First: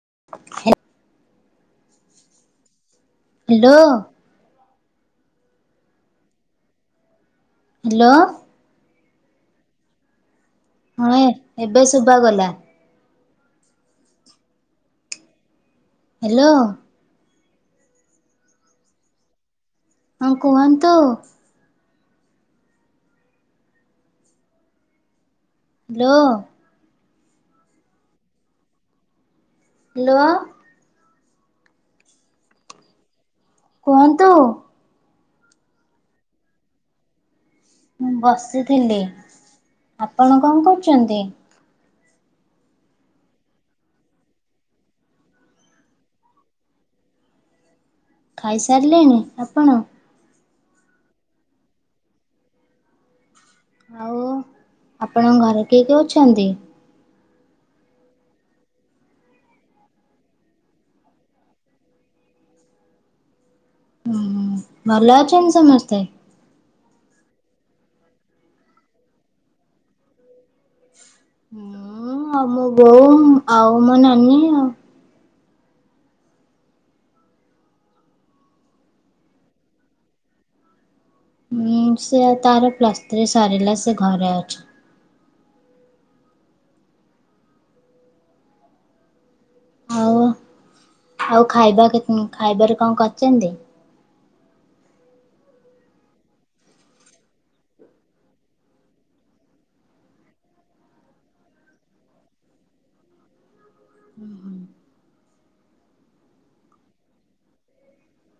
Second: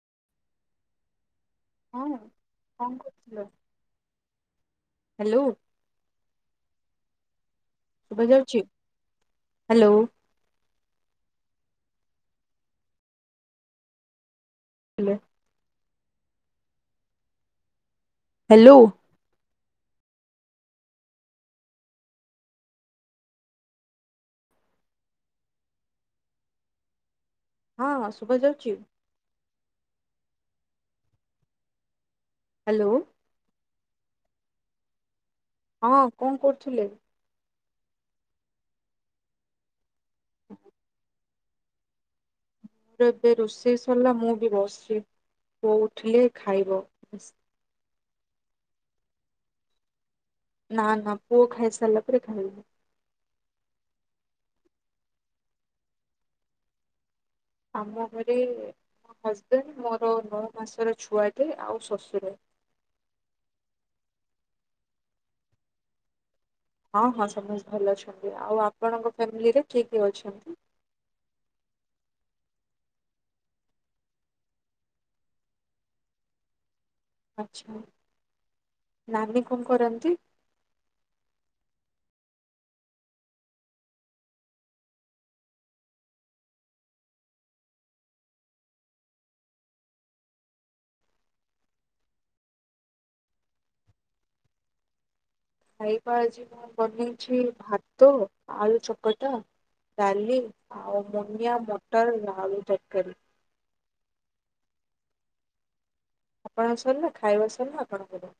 [inaudible] ହଁ କଣ କରୁଥିଲ? Hello hello. ହ୍ୟାଲୋ। ଶୁଭା ଯାଉଛି? ହ୍ୟାଲୋ। ହଁ ଏବେ ଶୁଭାଗଲା। ହ୍ୟାଲୋ। ହ୍ୟାଲୋ। ହ୍ୟାଲୋ। ହଁ କୁହନ୍ତୁ। ହ୍ୟାଲୋ। ହଁଁ ଶୁଭା ଯାଉଛି। ଲୋ ହ୍ୟାଲୋ କୁହନ୍ତୁ ହଁ କଣ କରୁଥିଲେ? ମୁଁ ବସିଥିଲି ଆପଣ କଣ କରୁଛନ୍ତି? ଏବେ ରୁସେଇ ସରିଲା ମୁଁ ବି ବସଛି। ପୁଅ ଉଠିଲେ ଖାଇବ। ଖାଇସାରିଲେଣି ଆପଣ ନା ନା ପୁଅ ଖାଇସାରିଲା ପରେ ଖାଇବି। ଆଉ ଆପଣଙ୍କ ଘରେ କିଏ କିଏ ଅଛନ୍ତି? ଆମ ଘରେ ମୋ ହଜବେଣ୍ଡ ମୋର ନଅ ମାସର ଛୁଆଟେ ଆଉ ଶଶୁର। [inaudible] ହଁ ଭଲ ଅଛନ୍ତି ସମସ୍ତେ? ହଁ ହଁ ସମସ୍ତେ ଭଲ ଅଛନ୍ତି ଆଉ ଆପଣଙ୍କ ଫ୍ୟାମିଲିରେ କିଏ କିଏ ଅଛନ୍ତି? ମୁଁ ଆଉ ମୋ ବୋଉ ଆଉ ମୋ ନାନୀ ଆଉ। ଆଛା ନାନୀ କଣ କରନ୍ତି? ଉଁ ସେ ତାର ପ୍ଲସ ଥ୍ରୀ ସାରିଲା ସେ ଘରେ ଅଛି। ହଉ ଆଉ ଖାଇବା କେତେ ଖାଇବାରେ କଣ କରିଚନ୍ତି ଖାଇବା ଆଜି ମୁଁ ବନେଇଛି ଭାତ ଆଳୁ ଚକଟା ଡାଲି ଆଉ ମୋନିଆ ମଟର ଆଳୁ ତରକାରି ଆପଣଙ୍କ ସରିଲା ଖାଇବା ସିରିଲା ଆପଣଙ୍କର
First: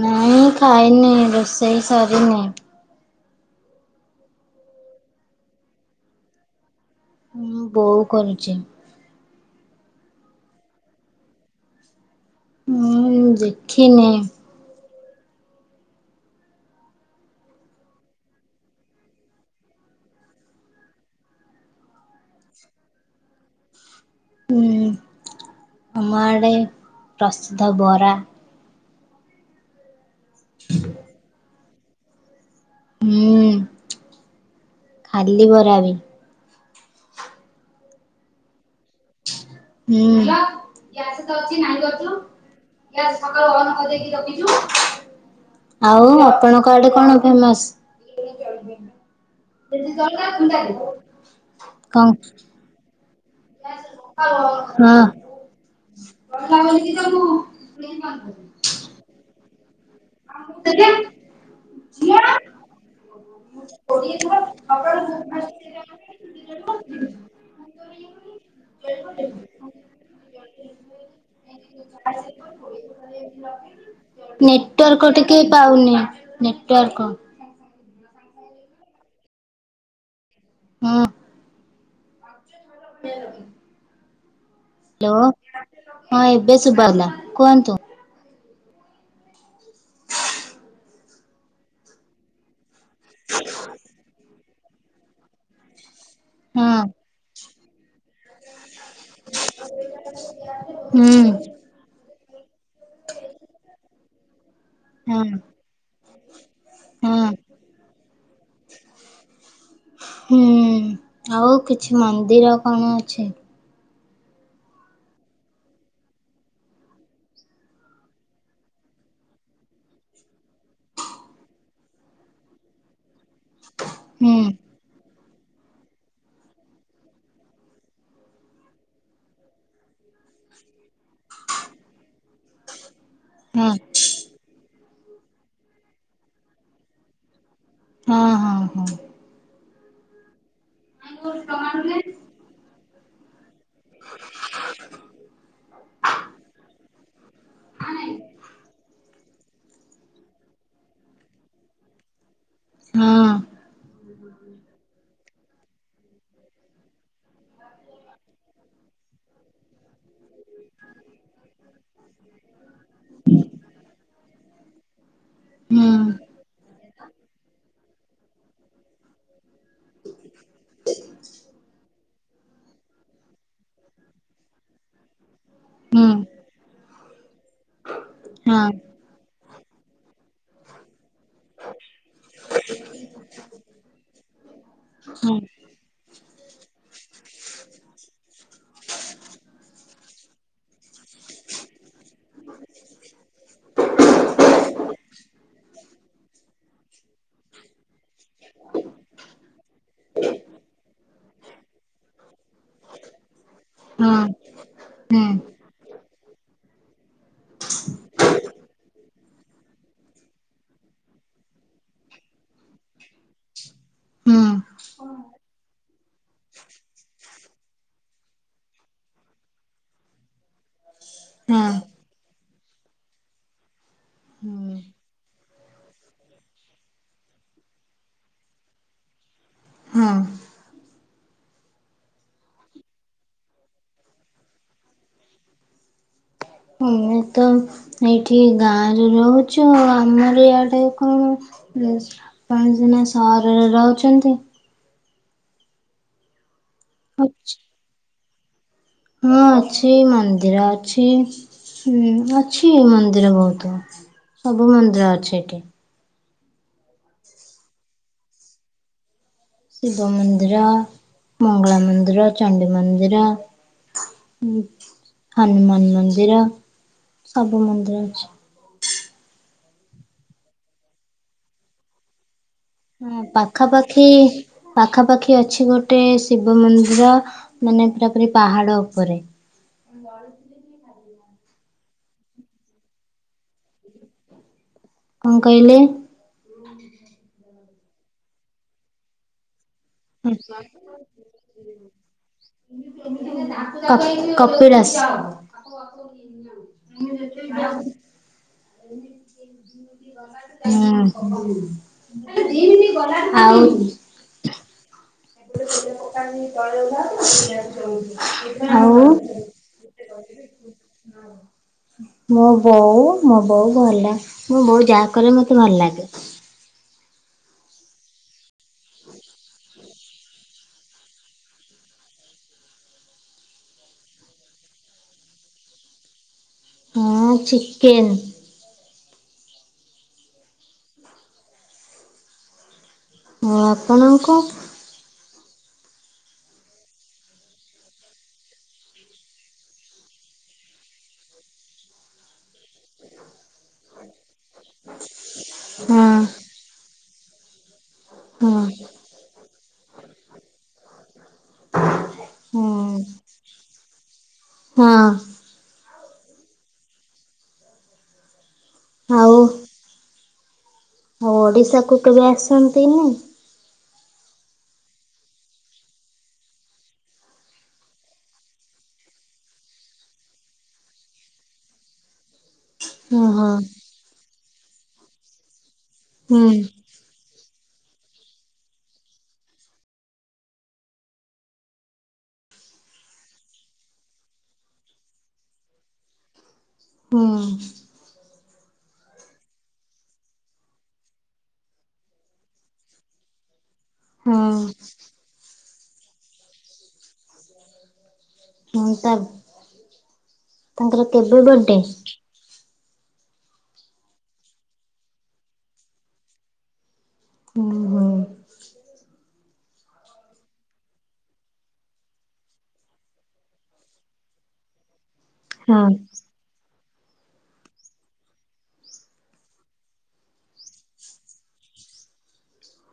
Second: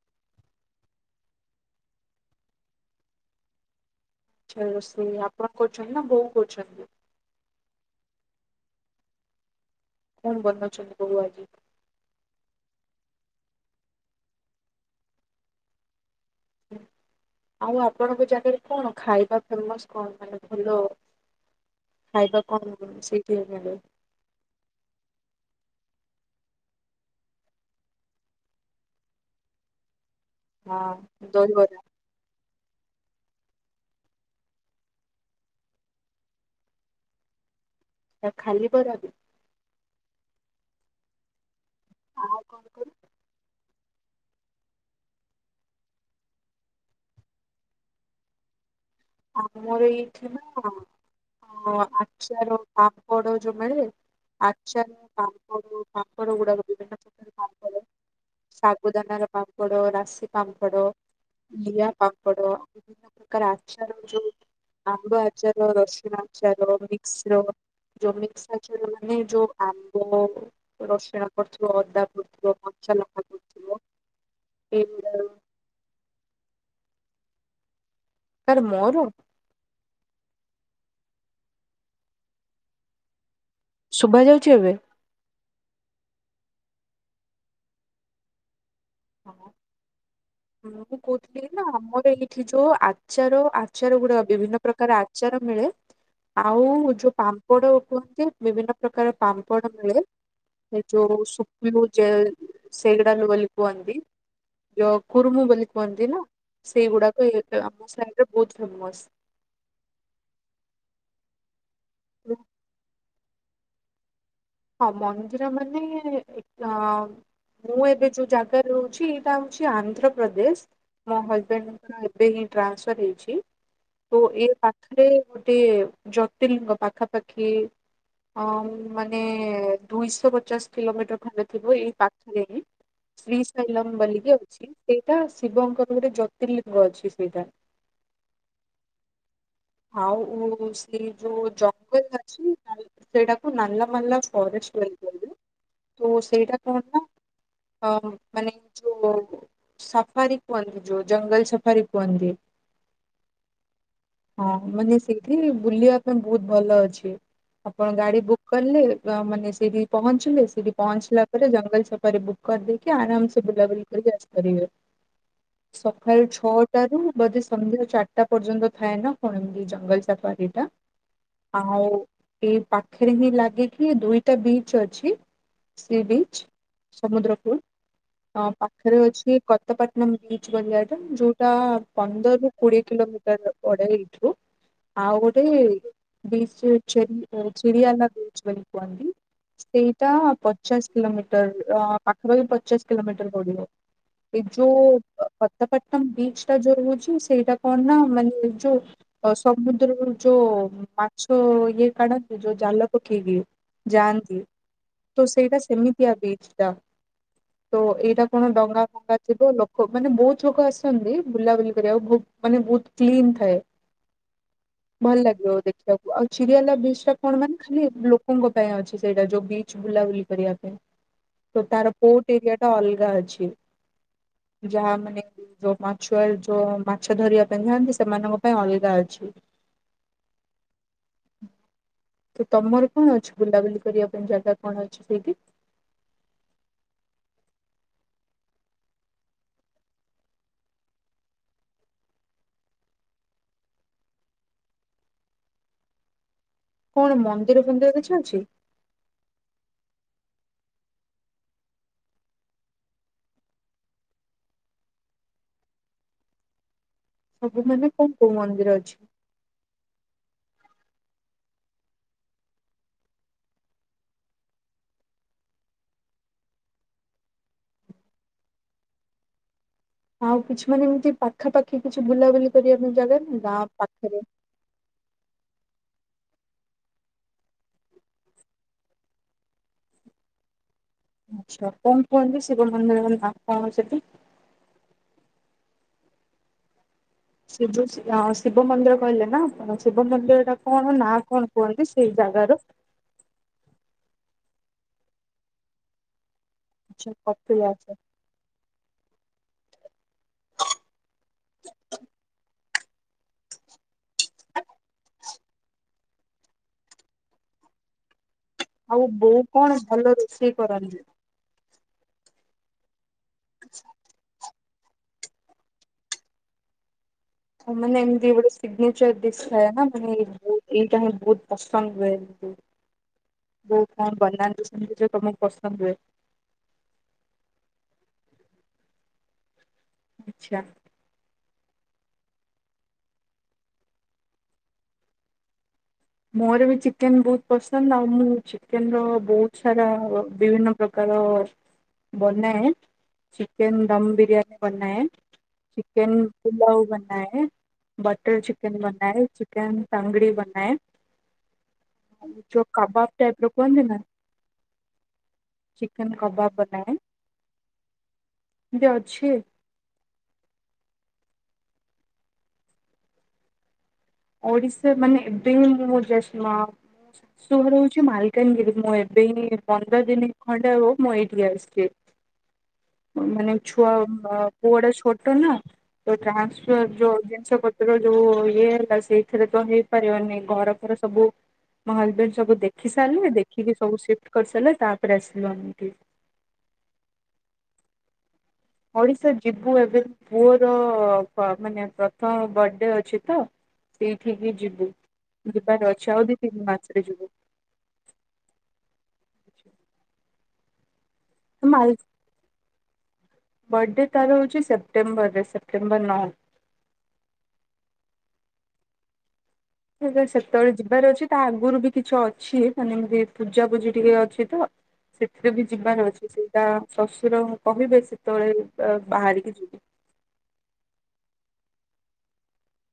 ନାଇଁ ଖାଇନି ରୋଷେଇ ସରିନି। ଆଛା ରୋଷେଇ ଆପଣ କରୁଛନ୍ତି ନା ବୋଉ କରୁଛନ୍ତି ହୁଁ ବୋଉ କରୁଚି। କଣ ବନଉଛନ୍ତି ବୋଉ ଆଜି ହୁଁ ଦେଖିନି ହ ଆଉ ଆପଣଙ୍କ ଜାଗାରେ କଣ ଖାଇବା ଫେମସ କଣ ମାନେ ଭଲ ଖାଇବା କଣ ସେଇଠି ମିଳେ। ଉଁ ଆମ ଆଡେ ପ୍ରସିଦ୍ଧ ବରା। ହଁ ଦହିବରା। ହୁଁ ଖାଲି ବରା ବି। ତ ଖାଲି ବରା ବି। ହୁଁ [unintelligible] ରଖିଛୁ ଆଉ କଣ କହିଲ [unintelligible] ଆଉ ଆପଣଙ୍କ ଆଡେ କଣ ଫେମସ? ଆମର ଏଇଠି ନା କଣ? ଆଚାର ପା ପାମ୍ପଡ ଯୋଉ ମିଳେ। ଆଚାର ହଁ ପାମ୍ପଡ ପାମ୍ପଡ ଗୁଡାକ [unintelligible] ସାଗୁଦାନାର ପାମ୍ପ ଡ ରାଶି ପାମ୍ପଡ ଲିଆ ପାମ୍ପଡ ବିଭିନ୍ନ ପ୍ରକାର ଆଚାର ଯୋଉ ଆମ୍ବ ଆଚାର ରସୁଣ ଆଚାର ମିକ୍ସ୍ର ଯୋଉ ମିକ୍ସ ମାନେ ଯୋଉ ଆମ୍ବ ରସୁଣ ପଡ଼ିଥିବ ଅଦା ପଡିଥିବ ନେଟୱାର୍କ ଏଇଗୁଡା ଟିକେ ପାଉନି ନେଟୱାର୍କ କାର ମୋର ହଁ [unintelligible] ଶୁଭା ଯାଉଛି ଏବେ? ହ୍ୟାଲୋ ହଁ ଏବେ ଶୁଭା ଗଲା କୁହନ୍ତୁ। ହ ହ ମୁଁ କହୁଥିଲି ନା ଆମର ଏଇଠି ଯୋଉଁ ଆଗ ଆଚାର ଆଚାର ଗୁଡା ବିଭିନ୍ନ ପ୍ରକାର ଆଚାର ମିଳେ। ଆଉ ହଁ ଯୋଉଁ ପା ପାପଡ କୁହନ୍ତି। ବିଭିନ୍ନ ପ୍ରକାର ପାମ୍ପଡ଼ ମିଳେ। ଏ ଯୋଉଁ ହୁଁ ସୁଖୁ ଜଲ ସେଗୁଡ଼ାକ ଲିପନ୍ତି। ଯୋଉଁ ହଁ କୁରୁମୁ ବୋଲି କୁହନ୍ତି ନା ହଁ। ସେଇଗୁଡାକ ଆମ ସାଇଡରେ ବହୁତ ଫେମସ। ହୁଁ ଆଉ କିଛି ମନ୍ଦିର କଣ ଅଛି? ହଁ ମନ୍ଦିର ମାନେ ମୁଁ ଏବେ ଯୋଉଁ ଜାଗାରେ ରହୁଛି ଏଇଟା ହଉଛି ଆନ୍ଧ୍ରପ୍ରଦେଶ। ମୋ ହଜବେଣ୍ଡଙ୍କର ଏବେ ହିଁ ଟ୍ରାନ୍ସଫର୍ ହେଇଛି। ତ ହୁଁ ଏଇ ପାଖରେ ଗୋଟେ ଜ୍ୟୋତିଲିଙ୍ଗ ପାଖା ପାଖି ହଁ ମାନେ ଦୁଇଶହ ପଚାଶ କିଲୋମିଟର ଖଣ୍ଡେ ଥିବ ଏଇ ପାଖରେ ହିଁ। ଶ୍ରୀ ହଁ ଶୈଲମ ବଲିକି ଅଛି ସେଇଟା ଶିବଙ୍କର ଗୋଟେ ଜ୍ୟୋତିର୍ଲିଙ୍ଗ ଅଛି ସେଇଟା। ହଁ ହଁ ହଁ। ଆଉ ସେ ଯୋଉଁ ଜଙ୍ଗଲ ଅଛି ସେଇଟା ନାଲା ମାଲା ଫରେଷ୍ଟ ମଲ ତ ସେଇଟା କଣ ନା ମାନେ ଯୋଉଁ ସଫାରି କୁହନ୍ତି ଯଉଁ ଜଙ୍ଗଲ ସଫାରି କୁହନ୍ତି। ହଁ। ହଁ ମାନେ ସେଇଠି ବୁଲିବା ପାଇଁ ବହୁତ ଭଲ ଅଛି। ଆପଣ ଗାଡି ବୁକ୍ କଲେ ମାନେ ସେଇଠି ପହଞ୍ଚିଲେ ସେଇଠି ପହଞ୍ଚିଲା ପରେ ଜଙ୍ଗଲ ସଫାରୀ ବୁକ୍ ସେଠି ଆରାମ ସେ ବୁଲାବୁଲି କରି ଆସିପାରିବେ। ହଁ ସକାଳୁ ଛଅଟା ରୁ ବୋଧେ ସନ୍ଧ୍ୟା ଚାରିଟା ପର୍ଯ୍ୟନ୍ତ ଥାଏ ନା। କଣ ଜଙ୍ଗଲ ସଫାରୀ ଟା ଆଉ ଏ ପାଖରେ ହିଁ ଲା ଦେଖି ଦୁଇଟା ବିଚ୍ ଅଛି। ହୁଁ ହୁଁ ସି-ବିଚ ସମୁଦ୍ର କୁ ହଁ ପାଖରେ ଅଛି। କତପାଟନମ ବିଚ ପଡିଆ ଯୋଉଁଟା ପନ୍ଦରରୁୁ କୋଡ଼ିଏ କିଲୋ ପଡ଼େ ଏଇଠୁ [unintelligible] ଆଉ ହଁ ଗୋଟେ [unintelligible] ଚିରିଆଲା ବ୍ରୀଚ ବୋଲି କହନ୍ତି। ସେଇଟା ପଚାଶ କିଲୋମିଟର ପାଖପାଖି ପଚାଶ କିଲୋମିଟର ପଡିବ। ବିଗ ଯୋଉଁ ପତପାଟନମ ବିଚ ଟା ଯୋଉଁ ହଉଛି ସେଇଟା କଣ ନା ମାନେ ଯୋଉଁ ଅ ସମୁଦ୍ରରୁ ଯୋଉଁ ମାଛ ଇଏ କାଢନ୍ତି ଯୋଉଁ ଜାଲ ପକେଇକି। ହଁ ଯାନ୍ତି ହୁଁ ତ ସେଇଟା ସେମିତିଆ ବିଚ ଟା। ତ ଏଇଟା କଣ ଡଙ୍ଗା ଫଙ୍ଗା ଥିବ ଲୋକ ମାନେ ବହୁତ ଲୋକ ଆସନ୍ତି ବୁଲାବୁଲି କରିବାକୁ ବହୁତ ମାନେ ବହୁତ କ୍ଲିନ ଥାଏ। ହଁ। ଭଲ ଲାଗିବ ଦେଖିବାକୁ। ଆଉ ଚିରିଆଲା ବିଚ ଟା କଣ ମାନେ ଖାଲି ଲୋକଙ୍କ ପାଇଁ ଅଛି। ସେଇଟା ଯୋଉଁ ବିଚ ବୁଲାବୁଲି କରିବା ପାଇଁ ତ ହଁ ତାର ପୋଟ ଏରିଆ ଟା ଅଲଗା ଅଛି। ହୁଁ ଯାହା ମାନେ ଯୋଉଁ ମାଛୁଆ ଯୋଉଁ ମାଛ ଧରିବା ପାଇଁ ଯାଆନ୍ତି ସେମାନଙ୍କ ପାଇଁ ଅଲଗା ଅଲଗା ଅଛି। ହଁ [inaudible] ତ ତମର କଣ ଅଛି ବୁଲାବୁଲି କରିବା ପାଇଁ ଜାଗା କଣ ଅଛି ସେଇଠି? ମୁ ତ ଏଇଠି ଗାଁରେ ରହୁଛୁ ଆଉ ଆମର ଇଆଡେ କଣ? ଆପଣ ସିନା ସହରରେ ରହୁଛନ୍ତି। କଣ ମନ୍ଦିର ଫନ୍ଦିର କିଛି ଅଛି? ହଁ ଅଛି ମନ୍ଦିର ଅଛି। ହୁଁ ଅଛି ମନ୍ଦିର ବହୁତ ସବୁ ମନ୍ଦିର ଅଛି ଏଠି। ସବୁ ମାନେ କୋଉଁ କୋଉଁ ମନ୍ଦିର ଅଛି? ଶିବ ମନ୍ଦିର, ମଙ୍ଗଳା ମନ୍ଦିର, ଚଡି ମନ୍ଦିର ହନୁମାନ ମନ୍ଦିର ସବୁ ମନ୍ଦିର ଅଛି। ଆଉ କିଛି ମାନେ ଏମିତି ପାଖାପାଖି କିଛି ବୁଲାବୁଲି କରିବା ପାଇଁ ଜାଗା ହଁ ନାହିଁ ଗାଁ ପାଖାପାଖି ପାଖରେ? ପାଖାପାଖି ଏ ଅଛି ଗୋଟେ ଶିବ ମନ୍ଦିର ମାନେ ପୁରା ପୁରି ପାହାଡ ଉପରେ। କରୁଥିଲେ ଯିଏ ଏଇନା। ଆଛା କଣ କୁହନ୍ତି ଶିବ ମନ୍ଦିରର ନାଁ କଣ ସେଠି। କଣ କହିଲେ? ଶିବ ହଁ ଶିବ ମନ୍ଦିର କହିଲେ ନା ଆପଣ। ଶିବ ହୁଁ। ମନ୍ଦିର ଟା କଣ ନା କଣ କୁହନ୍ତି ସେଇ ଜାଗାର? [inaudible] କପିିଳାସ। [inaudible] ଆଛା କପିଳାସ। ହୁଁ ହୁଁ। [inaudible] ଆଉ। ଏବେ ଗୋଟେ ଚ ପଟଣି ତଳେ ଉଧାର [unintelligible] ଆଉ ବୋଉ କଣ ଭଲ ରୋଷେଇ କରନ୍ତି। ମୋ ବୋଉ ମୋ ବୋଉ ଭଲ। ମୋ ବୋଉ ଯାହା କଲେ ମତେ ଭଲ ଲାଗେ। ହ ମାନେ ଏମିତି ଗୋଟେ ସିଗ୍ନେଚର ଦିଶିଥାଏନା। ମୋର ବୋହୁତ ଏଇଟା ହଁ ବହୁତ ପସନ୍ଦ ହୁଏ ଏମତି। ବୋଉ କଣ ବନାନ୍ତି ସେମତି ଯଉ ତମକୁ ପସନ୍ଦ ହୁଏ। ହଁ ଚିକେନ୍। ଆଚ୍ଛା। ଓ ଆପଣଙ୍କୁ। ମୋର ବି ଚିକେନ ବହୁତ ପସନ୍ଦ। ଆଉ ମୁଁ ଚିକେନ ର ବହୁତ ସାରା ବିଭିନ୍ନ ପ୍ରକାର ଆ ବନାଏ। ଚିକେନ ଦମ ବିରିୟାନୀ ବନାଏ। ହଁ ଚିକେନ ପୁଲାଉ ବନାଏ। ବଟର ହଁ ଚିକେନ ବନାଏ। ଚିକେନ ତନଦୁରି ବନାଏ। ଯଉ ହଁ କବାବ ଟାଇପ ର କୁହନ୍ତି ନା। ହଁ ଆଉ ଚି ଚିକେନ କବାବ ବନାଏ କେମିତି ଅଛି। ଆଉ ଓଡିଶା କୁ କେବେ ଆସନ୍ତିନି। ଆଉ ଓଡିଶା ମାନେ [unintelligible] ଶୁଣ ରହୁଛି ମାଲକାନଗିରି ମୁଁ ଏବେ ଏଇ ପନ୍ଦର ଦିନ ଖଣ୍ଡେ ହବ ମୁଁ ଏଇଠିକି ଆସିଚି। ହୁ ମାନେ ଛୁଆ ପୁଅ ଟା ଛୋଟ ନା ତ ହୁଁ ଟ୍ରାନ୍ସଫର ଯୋଉ ଜିନିଷ ପତ୍ର ଯୋଉ ଇଏ ହେଲା ସେଇଥିରେ ତ ହେଇପାରିବନି। ଘର ଫର ସବୁ ମୋ ହଜବେଣ୍ଡ ସବୁ ଦେଖି ସାରିଲେ। ଦେଖିକି ସବୁ ସିଫ୍ଟ କରିସାରିଲେ ତାପରେ ଆସିଲୁ ଆମେ ଏଠିକି। ହୁଁ। ଓଡିଶା ଯିବୁ ଏବେ ପୁଅର ମାନେ ପ୍ରଥମ ବର୍ଡେ ଅଛି ତ। ହଁ ସେଇଠିକି ଯିବୁ ଯିବାର ଅଛି। ଆଉ ଦି ତିନି ମାସରେ ଯିବୁ। ହୁଁ। ତା ତାଙ୍କର କେବେ ବାଡେ। ବର୍ଡେ ତାର ହେଉଛି ସେପ୍ଟେମ୍ବରରେ ସେପ୍ଟେମ୍ବର ନଅ। ଉଁ ହୁଁ। ସେ ସେତେବେଳେ ଯିବାର ଅଛି ତା ଆଗରୁ ବି କିଛି ଅଛି। ମାନେ ଏମିତି ପୂଜାପୂଜି ଟିକେ ଅଛି ତ। ସେଥିରେ ବି ହଁ ଯିବାର ଅଛି। ସେଇଟା ଶ୍ୱଶୁର କହିବେ ସେତେବେଳେ ବାହାରିକି ଯିବୁ।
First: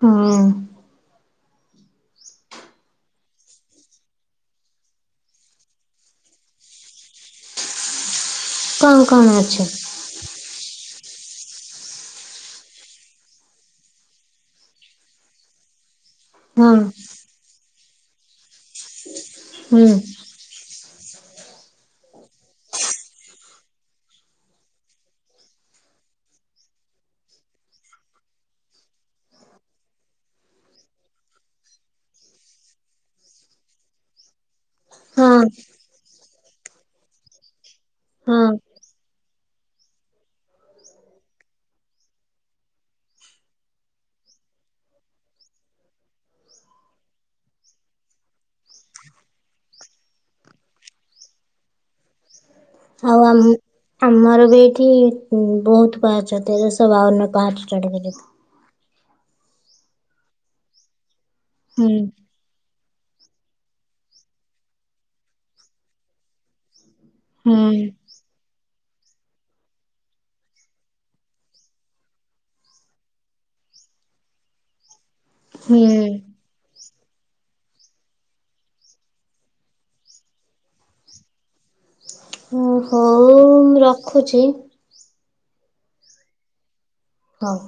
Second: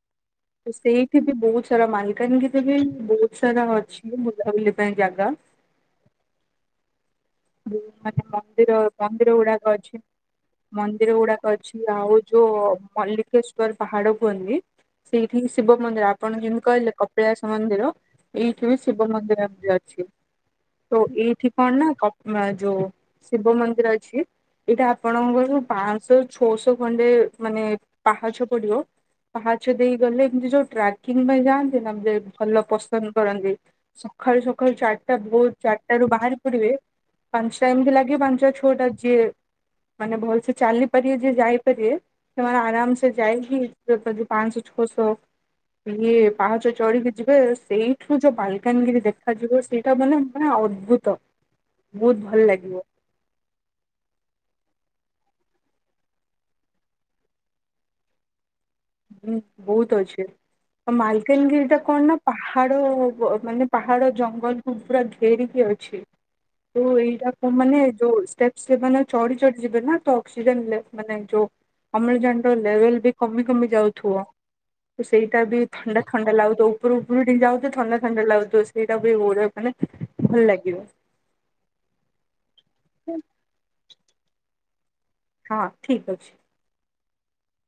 ହଁ। ସେଇଠି ବି ବହୁତ ସାରା ମାଲକାନାଗିରିରେ ବି ବହୁତ ସାରା ଅଛି ବୁଲାବୁଲି ପାଇଁ ଜାଗା। [inaudible] ଯୋଉ ମାନେ ମନ୍ଦିର କଣ କଣ ମନ୍ଦିର ଗୁଡାକ ଅଛି। ମନ୍ଦିର ଗୁଡାକ ଅଛି। ଆଉ ଯୋଉ ମଲ୍ଲିକେଶ୍ଵର ପାହାଡ କୁହନ୍ତି? ସେଇଠି ଶିବ ମନ୍ଦିର ଆପଣ ଯେମିତି ହଁ କହିଲେ କପିଳାସ ମନ୍ଦିର ଏଇଠି ଶିବ ମନ୍ଦିର ବୁ ହୁଁ ଅଛି। ତ ଏଇଠି କଣ ନା ଯୋଉ ଶିବ ମନ୍ଦିର ଅଛି ଏଇଟା ଆପଣଙ୍କର ଯେଉଁ ପାଞ୍ଚଶହ ଛଅଶହ ଖଣ୍ଡେ ମାନେ ପାହାଚ ପଡିବ ପାହାଚ ଦେଇ ଗଲେ ଏମିତି ଯୋଉ ଟ୍ରାକିଂ ପାଇଁ ଯାଆନ୍ତି ନା ଭଲ ପସନ୍ଦ କରନ୍ତି। ସକାଳୁ ସକାଳୁ ଚାରିଟା ହଁ ଭୋର ଚାରିଟା ରୁ ବାହାରି ପଡିବେ ପାଞ୍ଚଟା ଏମିତି ଲାଗେ ହଁ ପାଞ୍ଚଟା ଛଅଟା ଯିଏ ମାନେ ଭଲସେ ଚାଲି ପାରିବେ ଯେ ଯାଇପାରିବେ ସେମାନେ ଆରାମ ସେ ଯାଇକି ଯେଉଁ ପାଂଶ ଛଅ ସ ଇଏ ପାହାଚ ଚଢିକି ଯିବେ ସେଇଠୁ ଯୋଉ ବାଲକାନିରି ଦେଖାଯିବ ସେଇଟା ମାନେ ମାନେ ଅଦ୍ଭୁତ ବହୁତ ଭଲ ଲାଗେ। ଆଉ ଆମର ବି ଏଠି ବହୁତ ପାହାଚ ତେରସ ବାଉନ ପାହାଚ ଚଢିକି ଯିବୁ। ହୁଁ ବହୁତ ଅଛି ଆଉ ମାଲକାନଗିରିଟା ହୁଁ କଣ ନା ପାହାଡ ମାନେ ପାହାଡ ଜଙ୍ଗଲକୁ ପୁରା ଘେରିକି ଅଛି। ତ ଏଇଟାକୁ ହୁଁ ମାନେ ଯୋଉ ସେମାନେ ଚଢି ଚଢି ଯିବେ ନା ତ ଅକ୍ସିଜେନ ମାନେ ଯୋଉ ଅମ୍ଳଜାନ ଲେଭେଲ ବି କମି କମି ଯାଉଛି। ଥୁଅ ତ ସେଇଟା ବି ଥଣ୍ଡା ହୁଁ ଥଣ୍ଡା ଲାଗୁଥିବ। ଉପରୁ ଉପରୁ ଟିକେ ଯାଉଥିବେ ଥଣ୍ଡା ଥଣ୍ଡା ଲାଗୁଥ ସେଇଟା ବି ହୋ ମାନେ ଭଲ ଲାଗିବ। ଓ ହଉ ମୁ ରଖୁଛି। ହଁ ଠିକ ଅଛି। ହଉ।